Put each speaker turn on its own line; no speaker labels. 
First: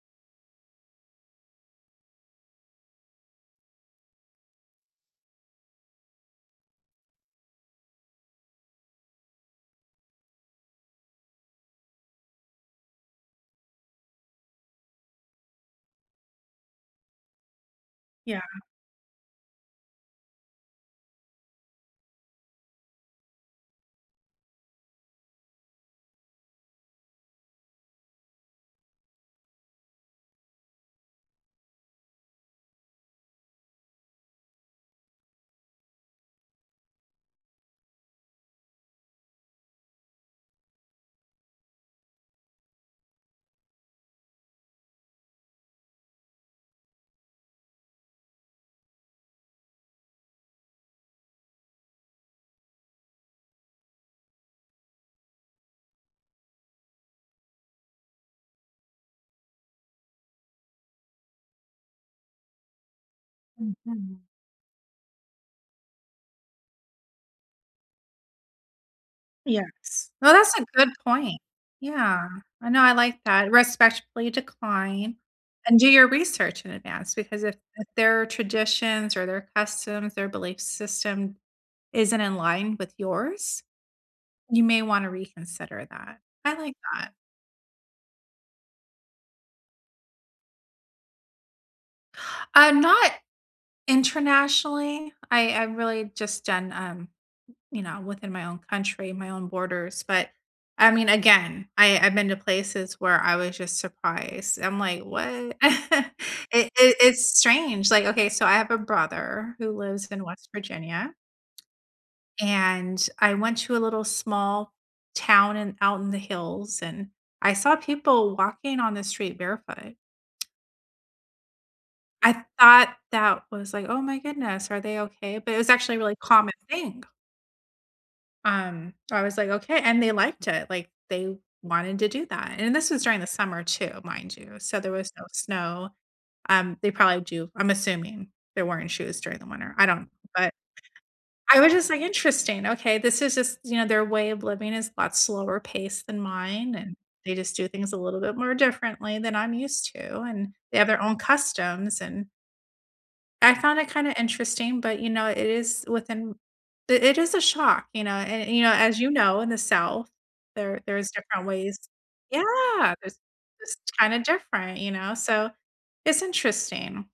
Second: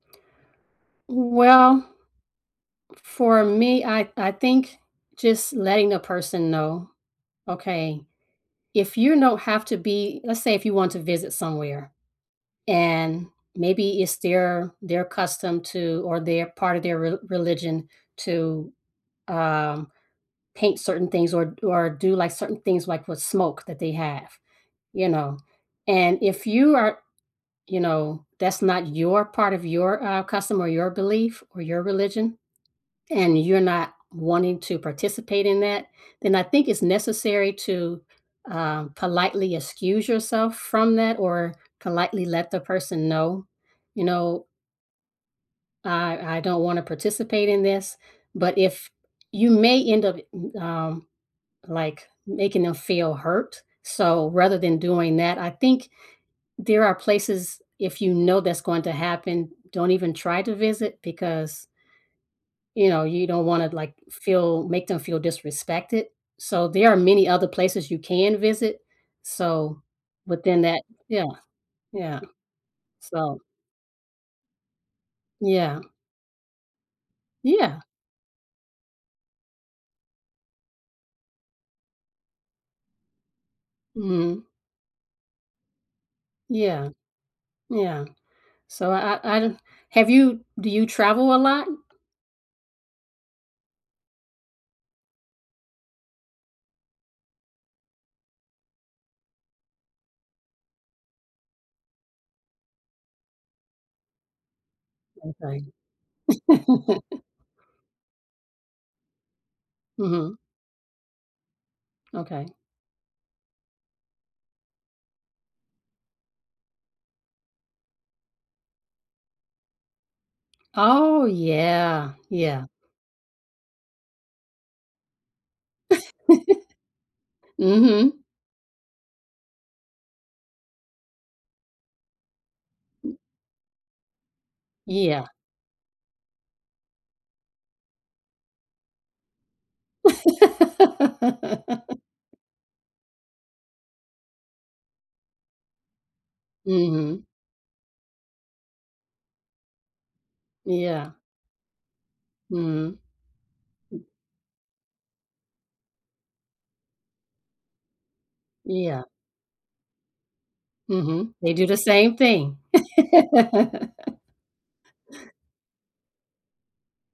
Well, for me, I I think just letting a person know. Okay, if you don't have to be let's say if you want to visit somewhere, and maybe it's their their custom to, or their part of their re religion
Yeah.
to, um, paint certain things or d or do like, certain things, like, with smoke that they have, you know, and if you are you know, that's not your part of your, uh, custom or your belief or your religion, and you're not wanting to participate in that, then I think it's necessary to, uh, politely excuse yourself from that or politely let the person know, you know "I I don't wanna participate in this," but if you may end up, um, like, making them feel hurt, so rather than doing that, I think there are places, if you know that's going to happen, don't even try to visit because you know, you don't wanna, like,
Mhm.
feel make them feel disrespected. So, there are many other places you can visit. So,
Yes. No, that's
within
a
that
good
Yeah,
point.
yeah.
Yeah, I know, I like
So
that, respectfully decline, and
Yeah.
do your research in advance because if
Yeah.
if their traditions or their customs or belief system isn't in line with yours,
Mhm.
you may wanna reconsider that. I like
Yeah.
that.
Yeah. So, I I don't have you do you travel a lot?
I'm not internationally, I I really just done, um, you know, within my own country, my own borders, but I mean, again, I I've been to places where I was just surprised. I'm, like, "What?"
Okay.
It it it's strange. Like, okay, so I have a brother who lives in
Mhm.
West Virginia
Okay.
and I went to a little small town and out in the hills and I saw people walking on the street barefoot.
Oh, yeah.
I
Yeah.
thought that was, like, "Oh my goodness, are they okay?" but it was actually a really common thing.
Mhm.
Um, I was like, "Okay" and they liked it, like, they wanted to do that. And this is during the summer too, mind you, so there was
Yeah.
no snow, um, they probably do. I'm assuming they're wearing shoes during the winter. I don't, but I was just like, "Interesting, okay, this is just, you know, their way of living is a lot slower pace than mine, and
Mhm.
they just do things a little bit more differently than I'm used to, and they have their
Yeah.
own customs," and
Mhm.
I found it kinda interesting, but you know, it is within it is a shock, you know, an and, you know, as
Yeah.
you know, in the South, there there's
Mhm,
different
they do the
ways
same thing.
Yeah, there's it's kind of different, you know, so it's interesting.